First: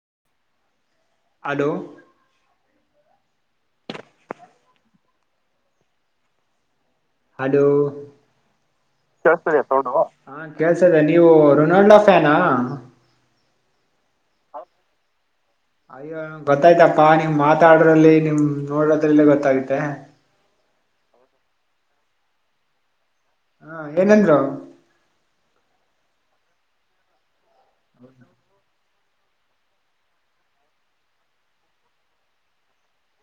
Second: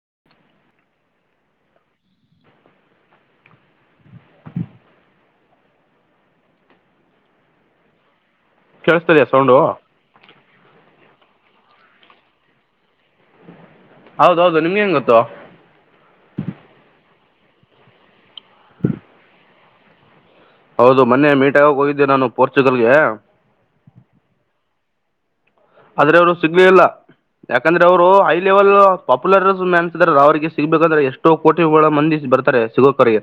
[unintelligible] Hello hello ಕೇಸ್ತಿದಿಯ sound ಹಾ ಕೇಳ್ ಸದೆ ನೀವು ರೊನಾಲ್ಡೋ ಫ್ಯಾನಾ ಹೌದೌದು ನಿಮ್ಗ್ ಹೆಂಗ್ ಗೊತ್ತು ಅಯ್ಯೋ ಗೊತ್ತಾಯ್ತಪ್ಪಾ ನೀವು ಮಾತಾಡ್ರಲ್ಲಿ ನಿಮ್ ನೋಡದ್ರಲ್ಲಿ ಗೊತ್ತಾಗತ್ತೆ ಹೌದು ಮೊನ್ನೆ ಮೀಟಾಗಕ್ ಹೋಗಿದ್ದೆ ನಾನು ಪೋರ್ಚುಗಲ್ಗೆ ಹಾ ಏನಂದ್ರು ಆದ್ರೆ ಅವ್ರು ಸಿಗ್ಲೆ ಇಲ್ಲ ಯಾಕಂದ್ರೆ ಅವರು ಹೈ ಲೆವೆಲ್ ಪಾಪುಲರ್ [unintelligible] ಅವ್ರರಿಗೆ ಸಿಗ್ಬೇಕಂದ್ರೆ ಎಷ್ಟೋ ಕೋಟ ಒಳ ಮಂದಿ ಬರ್ತಾರೆ ಸಿಗೋಕರಿಗೆ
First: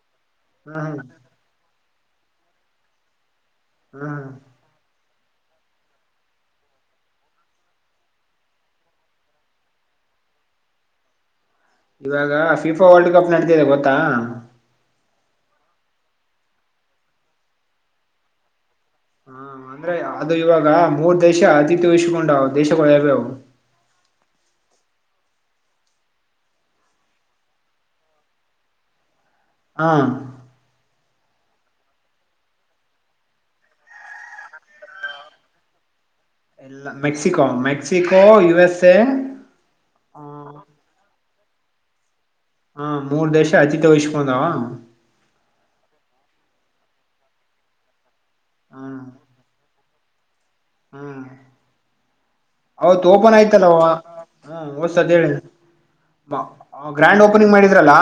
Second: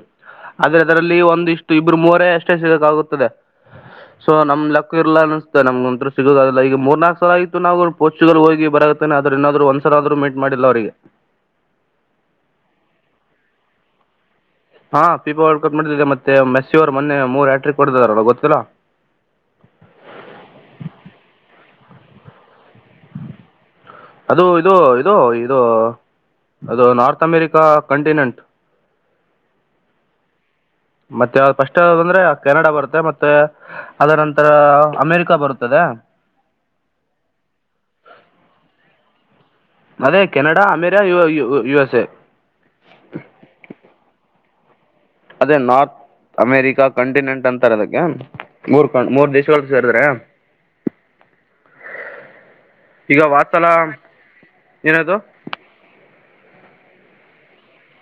ಹ್ಮ ಆದ್ರೆ ಅದರಲ್ಲಿ ಒಂದ ಇಷ್ಟು ಇಬ್ಬರು ಮೂರ ಅಷ್ಟೇ ಸಿಗಕಾಗುತ್ತದೆ ಹ್ಮ ಸೊ ನಮ ಲಕ್ [unintelligible] ಅಸ್ತೆ ನಮ್ಗ ಒಂ ಸಿಗುದದುಲ್ಲ ಈಗ ಮೂರ್ನಾಕು ಆಯ್ತು ನಾವು ಪೋರ್ಚುಗಲ್ ಹೋಗಿ ಬರತ್ತೇನೆ ಆದ್ರ ಇನ್ನನಾದ್ರು ಒಂದ್ಸಲ ಆದ್ರೂ ಮೀಟ್ ಮಾಡಿಲ್ಲ ಅವರಿಗೆ ಇವಾಗ ಫಿಫಾ ವರ್ಲ್ಡ್ ಕಪ್ ನಡಿತಿದೆ ಗೊತ್ತಾ ಹಾ ಪೀಪಾ ವರ್ಡ್ ಕಪ್ ಮಾಡಡಿದ್ದಿದೆ ಮತ್ತೆ ಮೆಸಿಯವರ್ ಮೊನ್ನೆ ಮೂರ್ ಆ್ಯಟ್ರಿಕ್ ಹೋಡ್ದಾರೆ ಒಳಗೆ ಗೊತ್ತಿಲ್ಲಾ ಹಾ ಅಂದ್ರೆ ಅದು ಇವಾಗ ಮೂರ್ ದೇಶ ಅತಿಥಿ ವಹಿಸ್ಕೊಂಡವ್ ದೇಶಗಳ್ ಯಾವ್ಯಾವು ದೊ ಇದು ಅದು ನಾರ್ತ್ ಅಮೆರಿಕಾ ಕಂಟಿನೆಂಟ್ ಹಾ ಮತ್ತೆ ಯಾವ್ ಫಸ್ಟ್ ಯಾವದಂದ್ರೆ ಕೆನಡಾ ಬರುತ್ತೆ ಮತ್ತೆ ಅದನಂತರ ಅಮೇರಿಕ ಬರುತ್ತದೆ ಎಲ್ಲ ಮೆಕ್ಸಿಕೋ ಮೆಕ್ಸಿಕೋ ಯುಎಸ್ ಎ ಅದೇ ಕೆನಡಾ ಅಮೇರಿಯ ಯ ಯು ಯು ಎಸ್ ಎ ಹಾ ಮೂರ್ ದೇಶ ಅತಿ [unintelligible] ವಹಿಸ್ಕಂದಾವ ಅದೇ ನಾರ್ತ್ ಅಮೇರಿಕಾ ಕಂಟಿನೆಂಟ್ ಅಂತಾರೆ ಅದಕ್ಕೆ ಮೂರ್ ಕ ಮೂರ್ ದೇಶಗಳ್ ಜರ್ದ್ರ ಹ್ಮ ಅವತ್ ಈಗ ಓಪನ್ ವಾತ್ಸಲ ಆಯ್ತಲ್ಲವ ಹ್ಮ ಹೊಸತಿ ಏನದು ಹೇಳಿ ಗ್ರ್ಯಾಂಡ್ ಓಪನಿಂಗ್ ಮಾಡಿದ್ರಲ್ಲ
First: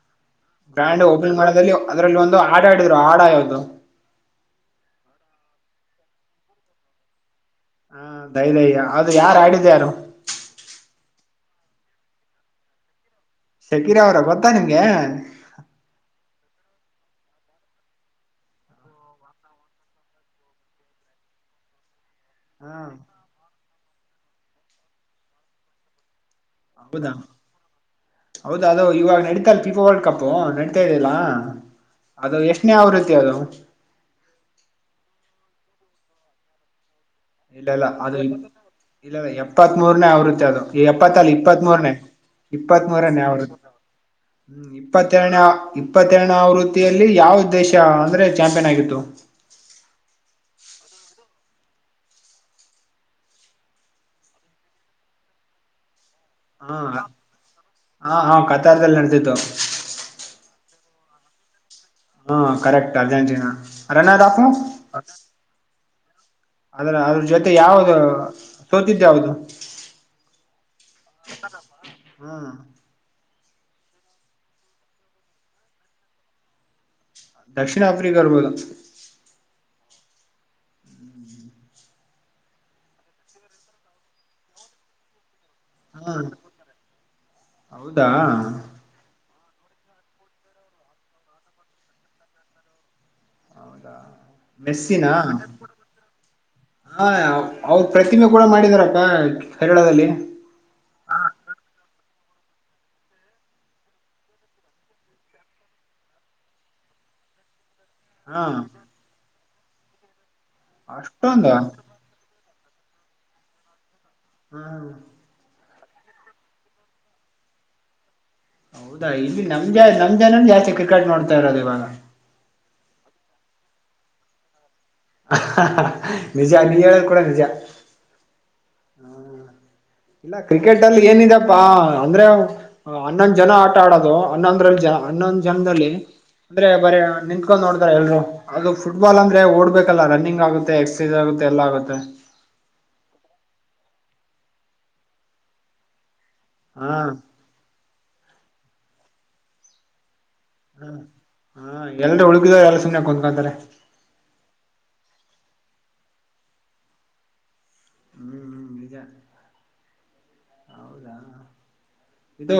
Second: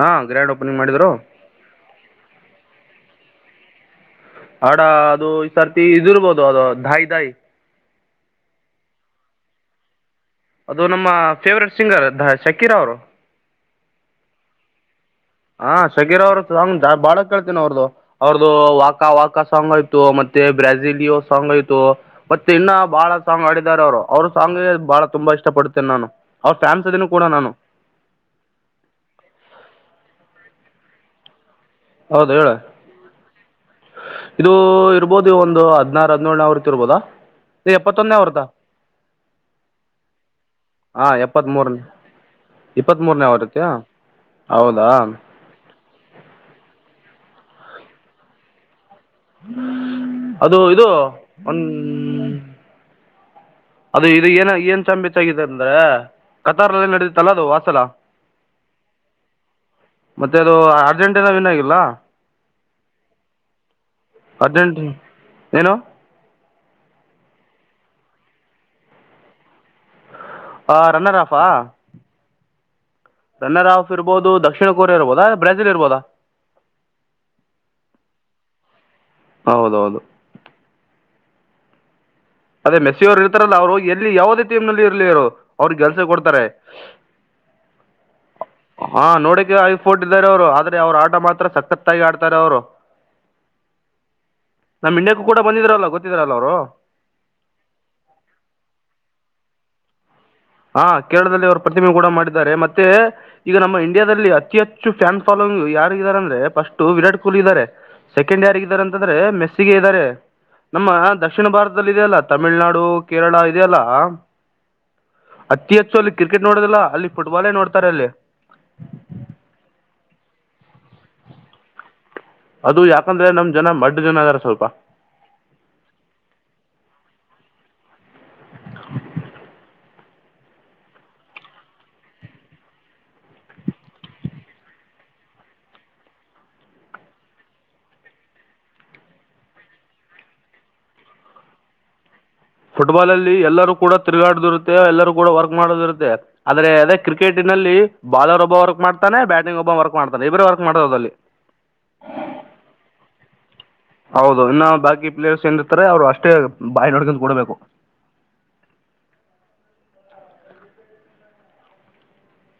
ಹಾಂ ಗ್ರ್ಯಾಂಡ್ ಓಪನಿಂಗ್ ಬ್ರ್ಯಾಂಡ್ ಮಾಡಿದರು ಓಪನ್ ಮಾಡೋಲ್ಲಿ ಅದ್ರಲ್ಲಿ ಒಂದು ಆಡ ಆಡಿದ್ರು ಆಡ ಯಾವ್ದು ಹಡ ಅದು ಈ ಸರ್ತಿ ಇದಿರ್ಬೋದು ಅದು ದಾಯಿ ದಾಯಿ ಹಾ ದಯ ದಯ್ಯ ಅದು ಯಾರು ಆಡಿದ ಯಾರು ಅದು ನಮ್ಮ ಫೇವ್ರೇಟ್ ಸಿಂಗರ್ ದ ಶಕಿರ ಅವ್ರು ಶಕೀರ ಅವರ ಗೊತ್ತಾ ನಿಮ್ಗೆ ಹಾ ಶಕೀರ್ ಅವ್ರ ಸಾಂಗ್ ಬಾಳ ಕೇಳ್ತೇನ ಅವ್ರದು ಅವ್ರದು ವಾಕಾ ವಾಕ ಸಾಂಗ್ ಆಯ್ತು ಮತ್ ಬ್ರೆಜಿಲಿಯೋ ಸಾಂಗಾಯ್ತು ಮತ್ತೆ ಇನ್ನ ಹಾ ಬಾಳ ಸಾಂಗ್ ಆಡಿದಾರ ಅವ್ರು ಅವ್ರ ಸಾಂಗ್ಗೆ ಬಾಳ ತುಂಬಾ ಇಷ್ಟ ಪಡ್ತೇನೆ ನಾನು ಅವ್ರ ಫ್ಯಾನ್ಸ್ ಇದೀನಿ ಹೌದಾ ಕೂಡ ನಾನು ಹೌದಾ ಅದು ಇವಾಗ ನಡೀತಲ್ ತಿಫಾ ವರ್ಲ್ಡ್ ಕಪ್ ಓ ನಡತಾ ಇದೆಲ್ಲ ಹೌದ್ ಹೇಳ ಇದು ಇರ್ಬೋದು ಒಂದು ಅ ಅದ್ನಾರ್ ಅದ್ನೋಲ್ ಅವರ್ತಿ ಇರ್ಬೋದ ಇಲ್ಲ ಇಲ್ಲ ಅದು ಇಲ್ಲ ಎಪ್ಪತ್ ಮೂರನೇ ಆೃತ್ತಿ ಅದು ಹಾಂ ಎಪ್ಪತ್ತಲ್ಲಿ ಎಪ್ಪತ್ತ್ ಇಪ್ಪತ್ತ್ ಮೂರನೇ ಇಪ್ಪತ್ತ್ ಮೂೂರನೇ ಮೂರನೇ ಅವೃತ್ತ ಆವೃತ್ತಿ ಹ್ಮ ಹೌದಾ ಇಪ್ಪತ್ತೆರನೇ ಇಪ್ಪತ್ತೆರನೇ ಅವೃ ಲ್ಲಿ ಯಾವ ದೇಶ ಅಂದ್ರೆ ಚಾಂಪಿಯನ್ ಆಗಿತ್ತು ಅದು ಇದು ಒ ಅದು ಇದು ಏನ ಏನ್ ಚಂಬಿತ್ಗಾಗಿದೆ ಅಂದ್ರ ಹಾ ಕತಾರ್ಲ್ಲಿ ನಡದತ್ತಲ್ಲ ಅದು ವಾಸಲ ಹಾ ಹಾ ಕತಾರ್ದಲ್ಲಿ ನಡೆದಿತ್ತು ಮತ್ತೆ ಅದು ಅಜಂಟನ ನ್ ಆಗಿಲ್ಲ ಹಾ ಕರೆಕ್ಟ್ ಅರ್ಜೆಂಟೀನಾ ರನ್ನ ಹಾಫ್ ಅರ್ಜೆಂಟಿ ಏನು ಅದ್ರ ಅದ್ರ ಜೊತೆ ಯಾವ್ದ ಸೋತಿದ್ದ ಯಾವ್ದ ಆ ರನ್ನರ್ ಅಪ್ ಹ್ಮ್ ರನ್ನರಾಫ್ ಇರ್ಬೋದು ದಕ್ಷಿಣ ಕೊರಿಯಾ ಇರ್ಬೋದಾ ಬ್ರಾಜಿಲ್ ಇರ್ಬೋದಾ ದಕ್ಷಿಣ ಆಫ್ರಿಕಾಬೋದ ಹೌದೌದು ಅದೇ ಮೆಸ್ಸಿಯವರು ಇರ್ತಾರಲ್ಲ ಅವ್ರು ಎಲ್ಲಿ ಯಾವವುದೇಟೀಮ ನಲ್ಲಿ ಇರ್ಲಿ ಅವ್ರ ಕೆಲ್ಸ ಹಾ ಕೊಡ್ತಾರೆ ಹೌದಾ ಹಾ ನೋಡ ಐಫೋಟ್ ಇದಾರೆ ಅವರು ಆದ್ರೆ ಅವರು ಆಟ ಮಾತ್ರ ಸಕ್ಕತ್ತಾಗಿ ಆಡ್ತಾರೆ ಅವ್ರು ಹೌದಾ ನಮ ಮೆಸ್ಸಿನಾ ಇಂಡ್ಯಕ್ಕೂ ಕೂಡ ಬಂದಿದ್ರಲ್ಲ ಗೊತ್ತಿದ್ರಲ್ಲ ಅವರು ಅವದ ಪ್ರತಿಮೆ ಕೂಡ ಮಾಡಿದಾರಪ್ಪ ಕರಳದಲ್ಲಿ ಹಾ ಕೇರಳದಲ್ಲಿ ಅವರು ಪ್ರತಿಮೆ ಕೂಡ ಮಾಡಿದ್ದಾರೆ ಮತ್ತೆ ಈಗ ನಮ್ಮ ಇಂಡಿಯಾದಲ್ಲಿ ಅತಿ ಹೆಚ್ಚು ಫ್ಯಾನ್ ಫಾಲೋ ಯಾರ ಇದಾರೆ ಅಂದ್ರೆ ಫಸ್ಟ್ ವಿರಾಟ್ ಕೊಹ್ಲಿ ಇದ್ದಾರೆ ಹಾ ಸೆಕೆಂಡ್ ಯಾರಗಿದ್ದಾರೆ ಅಂತಂದ್ರೆ ಮೆಸ್ಸಿಗೆ ಇದ್ದಾರೆ ನಮ್ಮ ಅಷ್ಟೊಂದ ದಕ್ಷಿಣ ಭಾರತದಲ್ಲಿ ಇದೆ ಅಲ್ಲ ತಮಿಳ್ನಾಡು ಕೇರಳ ಇದೆ ಅಲ್ಲ ಹ್ಮ ಹ ಅತಿ ಹೆಚ್ಚು ಅಲ್ಲಿ ಕ್ರಿಕೆಟ್ ನೋಡೋದಿಲ್ಲ ಅಲ್ಲಿ ಪುಟ್ಬಾಲ್ ನೋಡ್ತಾರೆ ಅಲ್ಲಿ ಹೌದಾ ಇಲ್ಲಿ ನಮ್ ಜ ನಮ್ ಜನನ್ ಜಾಸ್ತಿ ಕ್ರಿಕೆಟ್ ನೋಡ್ತಾ ಇರೋದು ಇವಾಗ ಅದು ಯಾಕಂದ್ರೆ ನಮ್ ಜನ ಮಡ್ ಜನ ಅದಾರ ಸ್ವಲ್ಪ ನಿಜ ನೀ ಹೇಳದು ಕೂಡ ನಿಜ ಇಲ್ಲ ಕ್ರಿಕೆಟ್ ಅಲ್ಲಿ ಏನಿದೆಪ್ಪಾ ಅಂದ್ರೆ ಹನ್ನೊಂದ್ ಜನ ಆಟ ಆಡೋದು ಹನ್ನೊಂದ್ರಲ್ಲಿ ಜನ ಹನ್ನೊಂದು ಜನದಲ್ಲಿ ಅಂದ್ರೆ ಬರ ನಿಂತ್ಕೊಂಡ್ ನೋಡತಾರ ಎಲ್ರು ಅದು ಫುಟ್ಬಾಲ್ ಅಂದ್ರೆ ಓಡ್ಬೇಕಲ್ಲ ರನ್ನಿಂಗ್ ಆಗುತ್ತೆ ಎಕ್ಸರ್ಸೈಸ್ ಆಗುತ್ತೆ ಎಲ್ಲ ಆಗುತ್ತೆ ಫುಟ್ಬಾಲ್ ಅಲ್ಲಿ ಎಲ್ಲರೂ ಕೂಡ ತಿರುಗಾಡ್ದ ಇರುತ್ತೆ ಎಲ್ಲರೂ ಕೂಡ ವರ್ಕ್ ಮಾಡೋದಿ ಇರುತ್ತೆ ಆದ್ರೆ ಹಾ ಅದೇ ಕ್ರಿಕೆಟನಲ್ಲಿ ಬಾಲರ್ ಒಬ್ಬ ವರ್ಕ್ ಮಾಡ್ತಾನೆ ಬ್ಯಾಟಿಂಗ್ ಒಬ್ಬ ವರ್ಕ್ ಮಾಡ್ತಾರೆ ಲೈಬ್ರ ವರ್ಕ್ ಹ ಮಾಡದುದ ಅಲ್ಲಿ ಹಾ ಎಲ್ರು ಉಳಕಿದವ್ರು ಎಲ್ಲ ಸುಮ್ನೆ ಕುತ್ಕೊಂತಾರೆ ಹೌದು ಇನ್ನ ಬಾಕಿ ಪ್ಲೇಯರ್ಸ್ ಏನ್ರ್ತಾರೆ ಅವ್ರು ಅಷ್ಟೇ ಬಾಯಿ ನೋಡ್ಕೊಂಡ ಕೊಡ್ಬೇಕು ಹ್ಮ್ ಹ್ಮ್ ನಿಜ ಹೌದಾ ಇದು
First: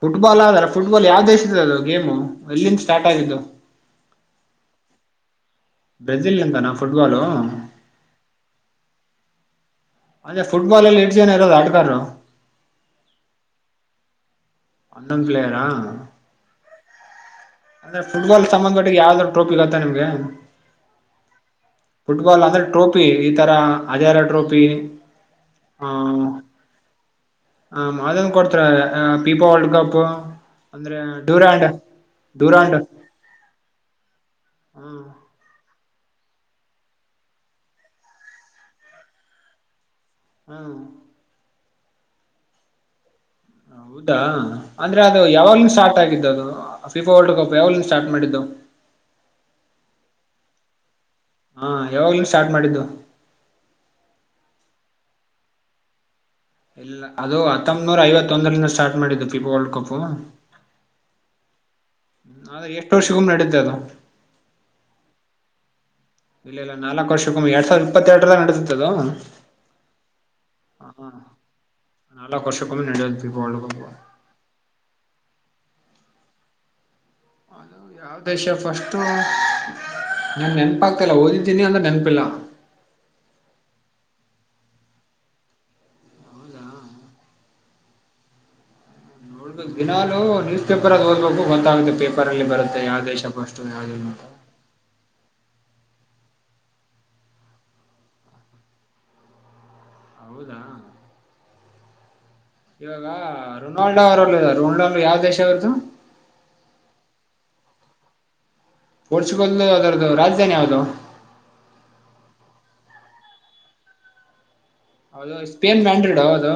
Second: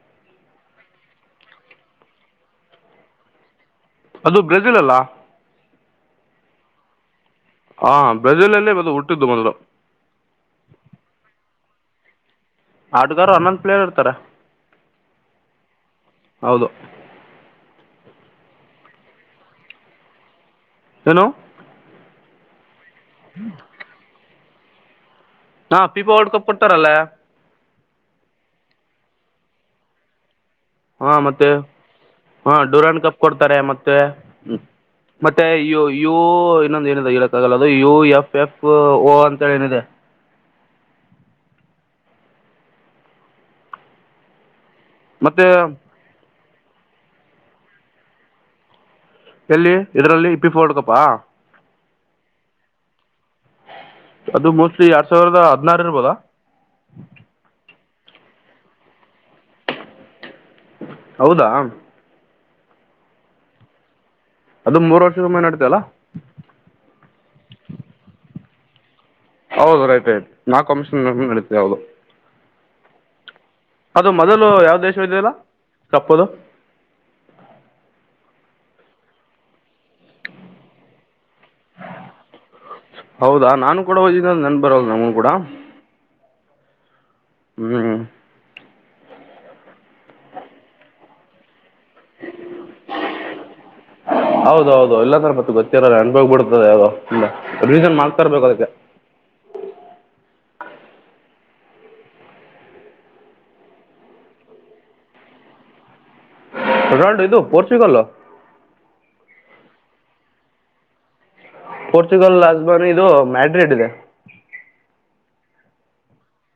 ಫುಟ್ಬಾಲ್ ಆದಾರ ಫುಟ್ಬಾಲ್ ಯಾವ ದೇಶದ ಅದು ಗೇಮು ಎಲ್ಲಿಂದ ಸ್ಟಾರ್ಟ್ ಆಗಿದ್ದು ಅದು ಬ್ರೆಜಿಲ್ ಅಲ್ಲ ಬ್ರೆಜಿಲ್ ಅಂತಾನ ಫುಟ್ಬಾಲ್ ಹಾ ಬಜಲಲ್ಲೇ ಬದು ಹುಟ್ಟಿದ್ದು ಬಂದ್ ಅಂದೆ ಫುಟ್ಬಾಲ್ ಅಲ್ಲಿ ಇಷ್ಟ ಜನ ಇರೋದು ಆಡ್ಗಾರರು ಆಡುಗಾರು ಹನ್ನೊಂದ ಪ್ಲೇಯರ್ ಇರ್ತಾರ ಅಂದಂಗಳಾರಾ ಅಂದ್ರೆ ಫುಟ್ಬಾಲ್ ಸಂಬಂಧ ಒಟ್ಟಿಗೆ ಯಾವ್ದ ಟ್ರೋಫಿ ಗತ್ತಾ ನಿಮ್ಗೆ ಹನು ಫುಟ್ಬಾಲ್ ಅಂದ್ರೆ ಟ್ರೋಫಿ ಈ ತರ ಹಜಾರ ಟ್ರೋಫಿ ಹಾ ಪೀಪಾ ಹೊಡ್ಕಪ್ ಕೊಡ್ತಾರಲ್ಲ ಹ ಮಾದನ್ ಕೊಡ್ತಾರ ಪೀಪಾ ವರ್ಲ್ಡ್ ಕಪ್ ಅಂದ್ರೆ ಡೂರಂಡ್ ಹಾ ಡೂರನ್ ಕಪ್ ಕೊಡ್ತಾರೆ ಮತ್ತೆ ಹ್ಮ್ ಮತ್ತೆ ಅಯ್ಯೋ ಯು ಇನ್ನೊಂದು ಏನಿದೆ ಹೇಳಕ್ಕ ಆಗಲ್ಲ ಅದು ಯು ಎಫ್ ಎಫ್ ಓ ಅಂತೇಳಿ ಏನಿದೆ ಹ್ಮ ಹೌದಾ ಅಂದ್ರೆ ಅದು ಮತ್ತೆ ಯಾವಾಗ್ಲ ಸ್ಟಾರ್ಟ್ ಆಗಿದ್ದದು ಫಿಫಾ ವರ್ಲ್ಡ್ ಕಪ್ ಯಾವಲ್ಲಿ ಸ್ಟಾರ್ಟ್ ಮಾಡಿದ್ದು ಎಲ್ಲಿ ಇದ್ರಲ್ಲಿ ಇಪ್ಪಿ ಪೋಡ್ಕಪ್ಪಾ ಹಾ ಯಾವಾಗ್ಲೂ ಸ್ಟಾರ್ಟ್ ಮಾಡಿದ್ದು ಎರಡ್ ಸಾವರದ ಹದ್ಾರು ಇರ್ಬೋದಾ ಇಲ್ಲ ಅದು ಹತ್ತೊಂಬನೂರ ಐವತ್ತೊಂದರಿಂದ ಸ್ಟಾರ್ಟ್ ಮಾಡಿದ್ದು ಫಿಪೋ ವರ್ಲ್ಡ್ ಕಪ್ ಹೌದಾ ಆದ್ರೆ ಎಷ್ಟು ವರ್ಷಗೂಮ್ಮ ನಡುತ್ತೆ ಅದ ಅದು ಮೂರು ವರ್ಷಕೊಮ್ಮೆನೆ ನಡ್ತ ಅಲ್ಲಾ ಇಲ್ಲ ಇಲ್ಲ ನಾಲ್ಕಕ್ ವರ್ಷಕ್ಕೊಮ್ಮೆ ಎರಡ್ ಸಾವಿರ ಇತ್ತರ್ರ ನಡೆಸತದು ಹೌದು ರೈತ ಆ್ತ ನಾ ಕಮಿಷನ್ ನತ ಯಾದು ನಾಲ್ಕು ವರ್ಷಕ್ಕೊಮ್ಮೆ ನಡೆಯುತ್ತೆ ವರ್ಲ್ಡ್ ಕಪ್ ಅದು ಮೊದಲು ಯಾವ ದೇಶ ಇದಲ್ಲ ಕಪ್ಪದು ಅದು ಯಾವ ದ ವಿಷಯ ಫಸ್ಟು ನಿಮ್ ನೆನಪಾಗ್ತಲ್ಲ ಓದಿದ ಇನ ಅಂತ ತೆನಪಿಲ್ಲ ಹೌದಾ ನಾನು ಕೂಡ ಹದ ನನ್ ಬರಲ್ಲ ನವುನು ಕೂಡ ಹ್ಮ್ ನೋಡ್ಬೇಕು ದಿನಾಲು ನ್ಯೂಸ್ ಪೇಪರ್ ಅದು ದ್ಬೇಕು ಗೊತ್ತಾಗುತ್ತೆ ಪೇಪರ್ ಅಲ್ಲಿ ಬರುತ್ತೆ ಯಾವ ದೇಶ ಫಸ್ಟು ಯಾವ್ದಿಲ್ಲ ಅಂತ ಹೌದೌದು ಎಲ್ಲಾಂದ್ರೆ ಮತ್ತ ಗೊತ್ತ ಅನ್ಪೋಗ್ ಬಿಡ್ತದೆ ಯೋೀನ್ ಮಾಡ್ತರ್ಬೇಕು ಅದಕ್ಕೆ ಹೌದಾ ಇವಾಗ ರೊನಾಲ್ಡೋ ಅವರಲ್ಲ ರೊನಾಲ್ಡೋ ಯಾವ್ ದೇಶ ಅವರದುು ರೋನಾಲ್ಡೋ ಇದು ಪೋರ್ಚುಗಲ್ ಪೋರ್ಚುಗಲ್ ಅದರ್ದು ರಾಜಧಾನಿ ಯಾವದು ಪೋರ್ಚುಗಲ್ ಅಜ್ಮನ್ ಇದು ಮ್ಯಾಡ್ರಿಡ್ ಇದೆ ಹೌದು ಸ್ಪೇನ್ ಮ್ಯಾಂಡ್ರಿಡ್ ಅದು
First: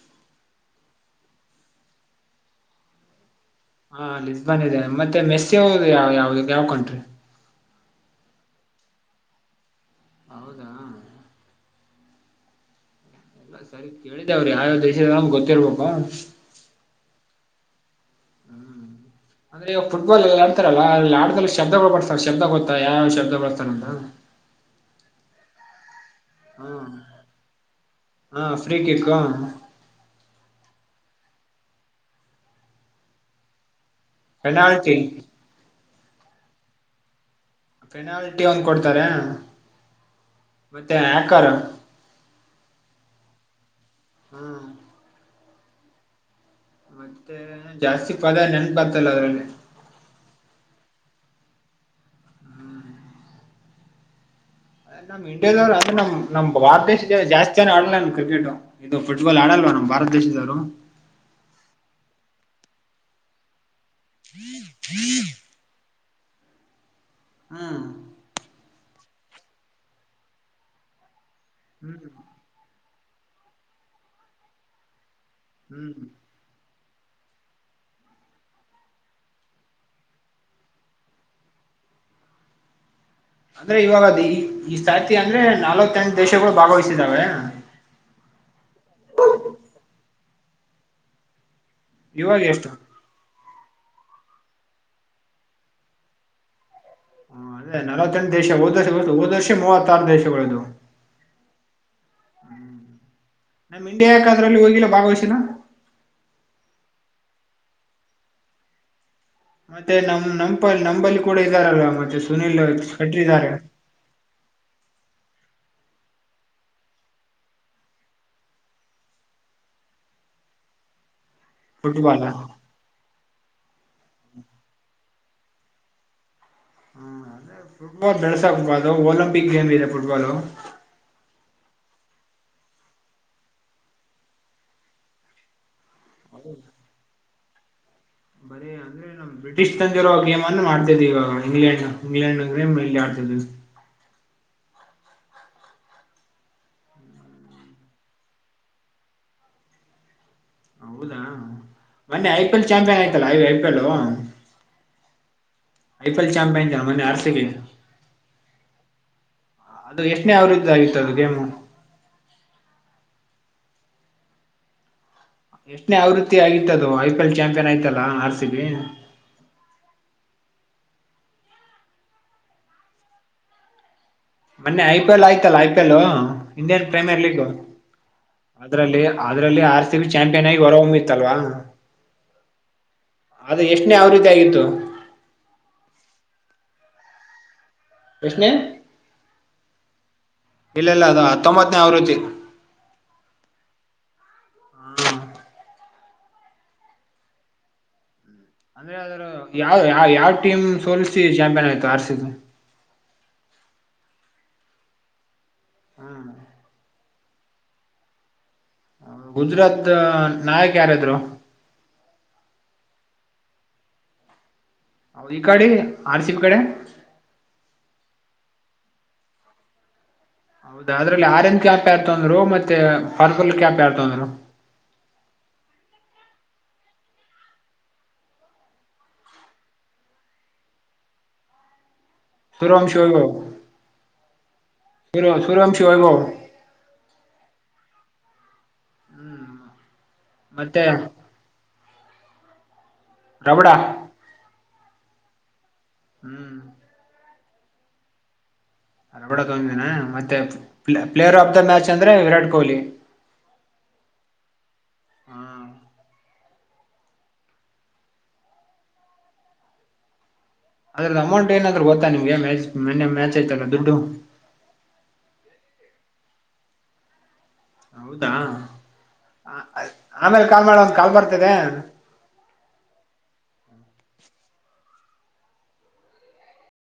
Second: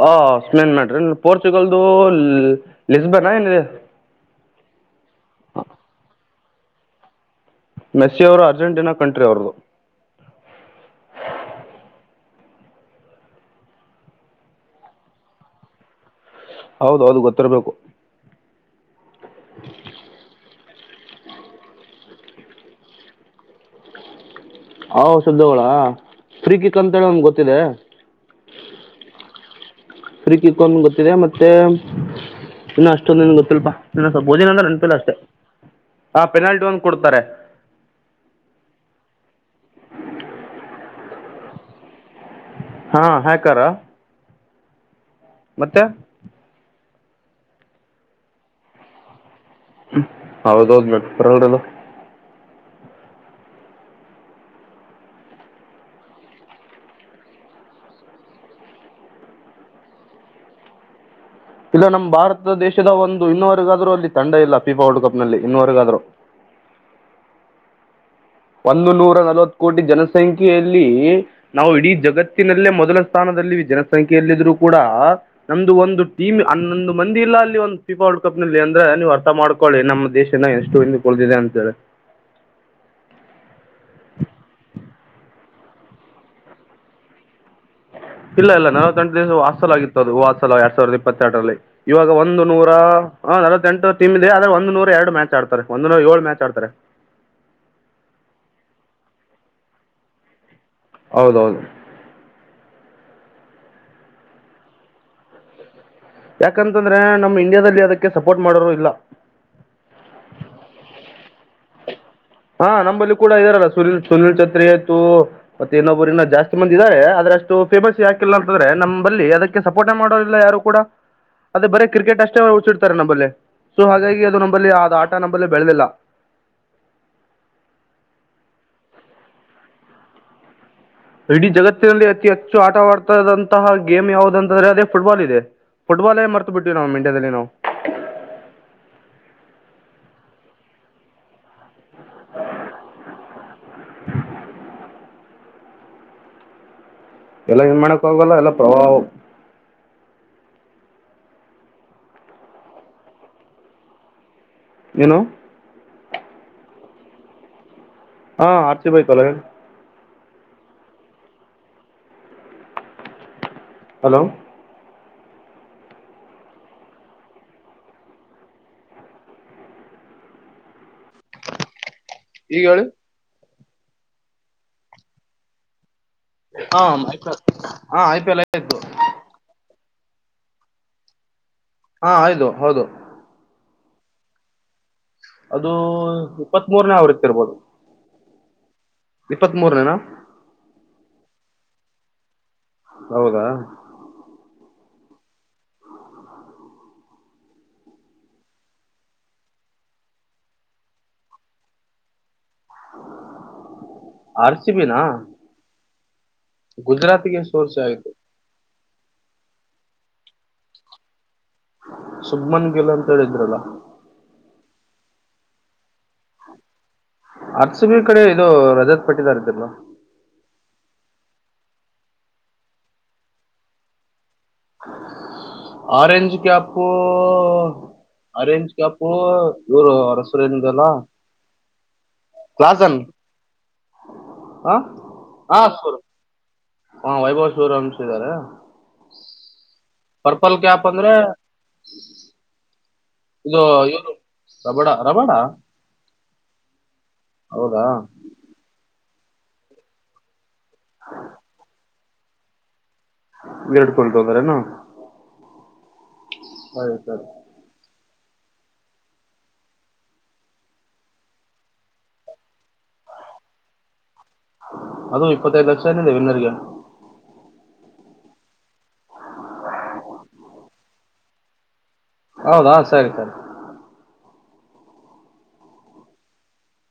ಹ ಸ್ೇನ್ ಮಾಡ್ರಿ ಪೋರ್ಚುಗಲ್ದು ಲಿಸ್ಬನ್ ಏ ಹಾ ಲಿಿಸಬಾನ್ ಇದೆ ಮತ್ತೆ ಮೆಸ್ಸಿ ಅವ ಯಾವ ಯಾವ್ದ ಯಾವಕಂ್ರಿ ಮೆಸ್ಸಿ ಅವರು ಅರ್ಜೆಂಟೀನಾ ಕಂಟ್ರಿ ಅವ್ರದುು ಹೌದಾ ಎಲ್ಲ ಸರಿ ಕೇಳಿದೆೇವ್ರಿ ಯಾವ ದೇಶದಮ ಗೊತ್ತಿರ್ಬೇಕು ಹೌದ ಹೌದು ಗೊತ್ತಿರ್ಬೇಕು ಅಂದ್ರೆಗಾಗಫುಟ್ಬಾಲ್ ಎಲ್ಲ ಗಲ್ಲ ಅಲ್ಲಿ ಆದಲ್ಲಿ ಶಬ್ದಗಳು ಬರ್ತಾರೆ ಶಬ್ದ ಗೊತ್ತಾ ಯಾವ ಶಬ್ದ ಬರ್ತಾರ ಅಂತ ಹಾ ಸ್ದವಳ ಹ್ಮ ಫ್ರೀಕಿಕ್ಂತೇಳಿ ನಮ್ಗೆ ಗೊತ್ತಿದೆ ಹಾ ಫ್ರೀ ಕಿಕ್ ್ರೀಕಿಕೊಂಡ ಗೊತ್ತಿದೆ ಮತ್ತೆ ಮತ್ತೆ ಇನ್ನು ಅಷ್ಟೊನ್ ಗೊತ್ತಿಲ್ಪಾ ಇನ್ನ ಸ್ವಲ್ಪ ಓದಿನ ಅಂದ್ರೆ ಅಂಪಿಿಲ್ಲ ಪೆನಾಲ್ಟಿ ಅಷ್ಟೇ ಹಾ ಪೆನಾಲ್ಟಿ ಒಂದು್ ಕೊಡ್ತಾರೆ ಪಫೆನಾಲ್ಟಿ ಒಂಗ್ ಕೊಡ್ತಾರ ಮತ್ತೆ ಯ ಕ ಹಾ ಹೇಕ ಹ್ಮ್ ಮತ್ತೆ ಮತ್ತೆ ಜಾಸ್ತಿ ಪದ ನೆನ್ಪಾತಲ್ಲ ಅದ್ರಲ್ಲಿ ಹೌದೌದ ಮೇ ಬರಲ್ರಿದು ನಮ್ಮ ಇಂಡಿಯಾದವ್ ಅ್ರೆ ನಮ ನಮ್ ಭಾರತ ದೇಶಕ್ಕೆ ಜಾಸ್ತಿ ಜನ ಆಡಲ್ಲ ನ ಕ್ರಿಕೆಟ್ ಇದು ಫುಟ್ಬಾಲ್ ಆಡಲ್ವ ನಮ್ಮ ಭಾರತ ದೇಶದಾರು ಇಲ್ಲ ನಮ್ಮ ಭಾರತ ದೇಶದ ಒಂದು ಇನ್ನವರ್ಗಾದ್ರೂ ಅಲ್ಲಿ ತಂಡ ಇಲ್ಲ ಪಫೀಫಾ ವರ್ಲ್ಡ್ ಕಪ್ ನಲ್ಲಿ ಇನ್ನವರೆಗಾದ್ೂ ಹ್ಮ್ ಒಂದು ನೂರ ನಲವತ್ ಕೋಟಿ ಜನಸಂಖ್ಯೆಯಲ್ಲಿ ನಾವು ಇಡೀ ಹ್ಮ್ ಜಗತ್ತಿನಲ್ಲೇ ಮೊದಲ ಸ್ಥಾನದಲ್ಲಿ ಜನಸಂಖ್ಯಲ್ಲ ಇದ್ರು ಕೂಡ ನಮ್ದ ಒಂದು ಹ್ಮ್ ಟೀಮ್ ಅನ್ನೊಂದು ಮಂದಿ ಇಲ್ಲ ಅಲ್ಲಿ ಒಂದ್ ಸ್ೀಪಾ [unintelligible] ವರ್ಡ್ ಕಪ್ನಲ್ಲಿ ಅಂದ್ರೆ ನೀವು ಅರ್ಥ ಮಾಡ್ಕೊಳ್ಳಿ ನಮ್ಮ ದೇಶನ ಎಷ್ಟು ಹಿಂದ ಕುಳ್ದಿದೆ ಅಂತ ಹೇಳಿ [unintelligible] ಅಂದ್ರೆ ಇವಾಗದ ಈ ಸಾಹಿತಿ ಅಂದ್ರೆ ನಾವತ್ತೆಂಟು ದೇಶಗಳು ಭಾಗವಹಿಸಿದಾವೆ ಇಲ್ಲ ಇಲ್ಲ ನವತ್ತೆಂಟು ದಿವಸ ವಾಾಸಲಲ್ ಆಿತ್ತು ಅದು ವಾತ್ಸಲ ಎರಡ್ ಸಿರದ ಇಪ್ಪತ್ತೆರಡರಲ್ಲಿ ಇವಾಗ ಒಂದು ನೂರ ಹ ನವತ್ತತ್ಂಟ ಟಮ ಇದೆ ಆದ್ರೆ ಒಂದ ನೂರ ಎರ ಮ್ಯಾಚ್ ಆಡ್ತ ಒಂದ ನೂರ ಏಳ್ ಮ್ಯಾಚ್ ಆಡ್ತಾರೆ ಹ ಅದೇ ನಲವತ್ತೆಂಟು ದೇಶ ಹದ್ ವರ್ಷ ಹೋದ ವರ್ಷ ಮೂವತ್ತಾರು ದೇಶಗಳಿದ್ವು ಹೌದೌದು ನಮ್ ಇಂಡಿಯಾ ಯಾಕದ್ರಲ್ಲಿ ಹೋಗಿಲ್ಲ ಭಾಗವಹಿಸಿನ ಯಾಕಂತಂದ್ರೆ ನಮ್ ಇಂಡಿಯಾದಲ್ಲಿ ಅದಕ್ಕೆ ಸಪೋರ್ಟ್ ಮಾಡರು ಇಲ್ಲ ಮತ್ತೆ ನಮ್ ನಪ ನಂಬಲ್ಲಿ ಕೂಡ ಇದ್ದಾರಲ್ಲ ಮತ್ತೆ ಸುನಿಲ್ ಹಾ ನಂಬಲ್ಲಿ ಕೂಡ ಕಟ್ರಿದ್ದಾರೆ ಇದಾರಲ್ಲ ಸುನೀಲ್ ಸುನಿಲ್ ಛತ್ರಿ ಆಯ್ತು ಮತ್ತೆೇಏನೊಬ್ಬರಿನ ಜಾಸ್ತಿ ಮಂದ ಇದಿದ್ದಾರೆಾರೆ ಆದ್ರಷ್ಟು ಫೇಮಸ್ ಯಾಕಿಲ್ಲ ಅಂತಂದ್ರೆ ನಲ್ಲಿ ಅದಕ್ಕೆ ಸಪೋರ್ಟೇ ಮಾಡೋದಿಲ್ಲ ಯಾರು ಕೂಡ ಅದೇ ಬರ ಕ್ರಿಕೆಟ್ ಫುಟ್ಬಾಲ್ ಅಷ್ಟೇ ಹಚ್ಚಿಡ್ತಾರೆ ನಂಬಲ್ಲಿ ಸೊ ಹಾಗಾಗಿ ಅದು ನಂಬಲ್ಲಿ ಆದ ಆಟ ನಮ್ಮಲ್ಲಿ ಬೆಳೆದಿಲ್ಲ ಹ್ಮ್ ಅದ ಫುಟ್ಬಾಲ್ ಬೆಳಸಾಕ್ಬ ಅದು ಒಲಿಂಪಿಕ್ ಗೇಮ್ ಇದೆ ಫುಟ್ಬಾಲ್ ಇಡೀ ಜಗತ್ತಿನಲ್ಲಿ ಅತಿ ಹೆಚ್ಚು ಆಟವಾಡ್ತದಂತಹ ಗೇಮ್ ಯಾವ್ದಂತಂದ್ರೆ ಅದೇ ಫುಟ್ಬಾಲ್ ಇದೆ ಫುಟ್ಬಾಾಲೇ ಮರ್ತ ಬಿಟ್ಟವಿ ನಾವು ಇಂಡಿಯಾದಲ್ಲಿ ನಾವು ಬರೇ ಅಂದ್ರೆ ನ ಬ್ರಿಟಿಷ್ ತಂದಿರರುವ ಗೇಮ್ ಅನ್ನ ಮಾಡ್ತಿದ್ ಇವಾಗ ಇಂಗ್ಲೆಂಡ್ ಇಂಗ್ಲೆಂಡ್್ರ [unintelligible] ಮ ಇಲ್ಲಿ ಆಡ್ತದೆ ಹ್ಮ [unintelligible] ಎಲ್ಲ ಏನ್ ಮಾಡಕ್ ಆಗಲ್ಲ ಎಲ್ಲ ಪ್ರಭಾವ ಹೌದಾ ಮೊನ್ನೆ ಐ ಪಿ ಎಲ್ ಚಾಂಪಿಯನ್ ಆಯ್ತಲ್ಲ ಇ ಐ ಪಿ ಎಲ್ ಏನು ಆಐಪಿಎಲ್ ಚಾಮಂಪಿಯನ್ ಮ ಆರ್ಸ ಹಾ ಆ ರ ಸಿ ಬಿ [unintelligible] ಯತಲ ಅದು ಎಷ್ಟನೇ ಅವರದ್ದ ಆಾಗಿತ್ತು ಅದು ಗೇಮು ಹಲೋ ಎಷ್ಟನೇ ಆವೃತ್ತಿ ಆಗಿತದು ಐ ಪಿ ಎಲ್ ಚಾಂಪಿಯನ್ ಆಯ್ತಲ್ಲ ಆರ್ಸ ಬಿ [inaudible] ಈಗ ಹೇಳು ಮೊನ್ನೆ ಐ ಪಿ ಎಲ್ ಆಯ್ತಲ್ಲಾ ಐ ಪಿ ಎಲ್ ಹಾ ಇಂಡಿಯನ್ ಪ್ರೀಮಿಯರ್ ಐಪಿಎಲ್ ಲೀಗು ಹಾ ಐ ಪಿ ಎಲ್ ಆಯ್ತು ಅ್ರಲ್ಲಿ ಅದ್ರಲ್ಲಿ ಆರ್ ಸಿ ಚಾಂಪಿಯನ್ ಆಗಿ ಹೊರ ಹೊಮ್ಮ್ಿರ್ತ್ತಲ್ವಾ [unintelligible] ಹಾ ಆಯು ಹೌದು ಎಷ್ಟನೇ ಯಾವ ರೀತಿ ಆಗಿತ್ತು ಅದು ಇಪ್ಪತ್ತ್ ಮೂರನೇ ಅವ್ರತ್ತ ಇರ್ಬೋದು ಎಷ್ಣ ಇಪ್ಪತ್ತ್ ಮೂರನೇನಾ ಇಲ್ಲ ಇಲ್ಲ ಅದ ಹತ್ತೊಂಬತ್ತನೇ ಅವರುತ್ತಿ ಹೌದಾ ಹ್ಮ್ ಅಂದ್ರೆ ಅದ್ರ ಯಾವ ಯಾವ ಯಾವ್ ಟೀಮ್ ಸೋಲ್ಸಿ ಚಾಂಪಿಯನ್ ಆಯತು ಆರ್ಸಗ ಆರ್‌ಸಿಬಿ ನಾ ಹ್ಮ ಗುಜರಾತ್ಗೆ ಸೋರ್ಸ್ ಆಯ್ತು ಗುಜರಾತ್ ನಾಯಕ್ ಯಾರಾದ್ರು ಸುಬ್್ಮನ್ [unintelligible] ಗಿಲ ಅಂತ ಹೇಳಿದ್ರಲ್ಲ ಹೌದ ಈ ಕಡೆ ಆರ್ ಸಿ ಬಿ ಕಡೆ ಆರ್‌ಸಿಬಿ ಕಡೆ ಇದು ರಜತ್ ಪಟ್ಟಿದಾರ ಇದ್ದಲ್ಲ ಹೌದದ್ರಲ್ಲಿ ಆರೆಂಜ್ ಕ್ಯಾಪ್ ಯಾರ್ತಂದ್ರು ಮತ್ತೆ ಪರ್ಪಲ್ ಕ್ಯಾಪ್ ಯಾರ್ತಂದ್ರು? ಆರೇಂಜ್ ಕ್ಯಾಪು ಅರೆೇಂಜ್ ಕ್ಯಾಪು ಇವ್ರು ಅವ್ರ್ ಹೆಸ್ರು ಏನಿದ್ಯಲ್ಲಾ ತಿರುವಂಶಿ ಅವ್ರಿಗೂ ಆ ಹಾಂ ಹಾ ವೈಭವ್ ಸೂರ್ಯವಂಶಿ ಇದ್ದಾರೆ. ಹ್ಮ್ ಪರ್ಪಲ್ ಮತ್ತೆ ಕ್ಯಾಪ್ ಅಂದ್ರೆ ಇದು ರಬಡ ಇವನು ರಬಡ ರಬಡ ಹ್ಮ್ ಹೌದಾ? [unintelligible] ಮತ್ತೆ ಪ್ಲೇಯರ್ ಆಫ್ ದ ಮ್ಯಾಚ್ ಅಂದ್ರೆ ವಿರಾಟ್ ಕೊಹ್ಲಿ. ವಿರಾಟ್ ಕೊಹ್ಲಿ ಬಂದ್ರೇನು ಹಾ ಆಯ್ತು. ಅದ್ರಲ್ ಅಮೌಂಟ್ ಏನಾದ್ರೂ ಗೊತ್ತಾ ನಿಮ್ಗೆ ಮ್ಯಾಚ್ ಮೊನ್ನೆ ಮ್ಯಾಚ್ ಆಯ್ತಲ್ಲ ದುಡ್ಡು? ಅದು ಇಪ್ಪತ್ತೈದ್ ಲಕ್ಷ ಏನೊ ಇದೆ ವಿನ್ನರ್ಗೆ. ಹೌದಾ ಆಮೇಲ್ ಕಾಲ್ ಮಾಡ್ಲ ಒಂದ್ ಕಾಲ್ ಬರ್ತಿದೆ? ಹೌದಾ ಸರಿ ಸರಿ.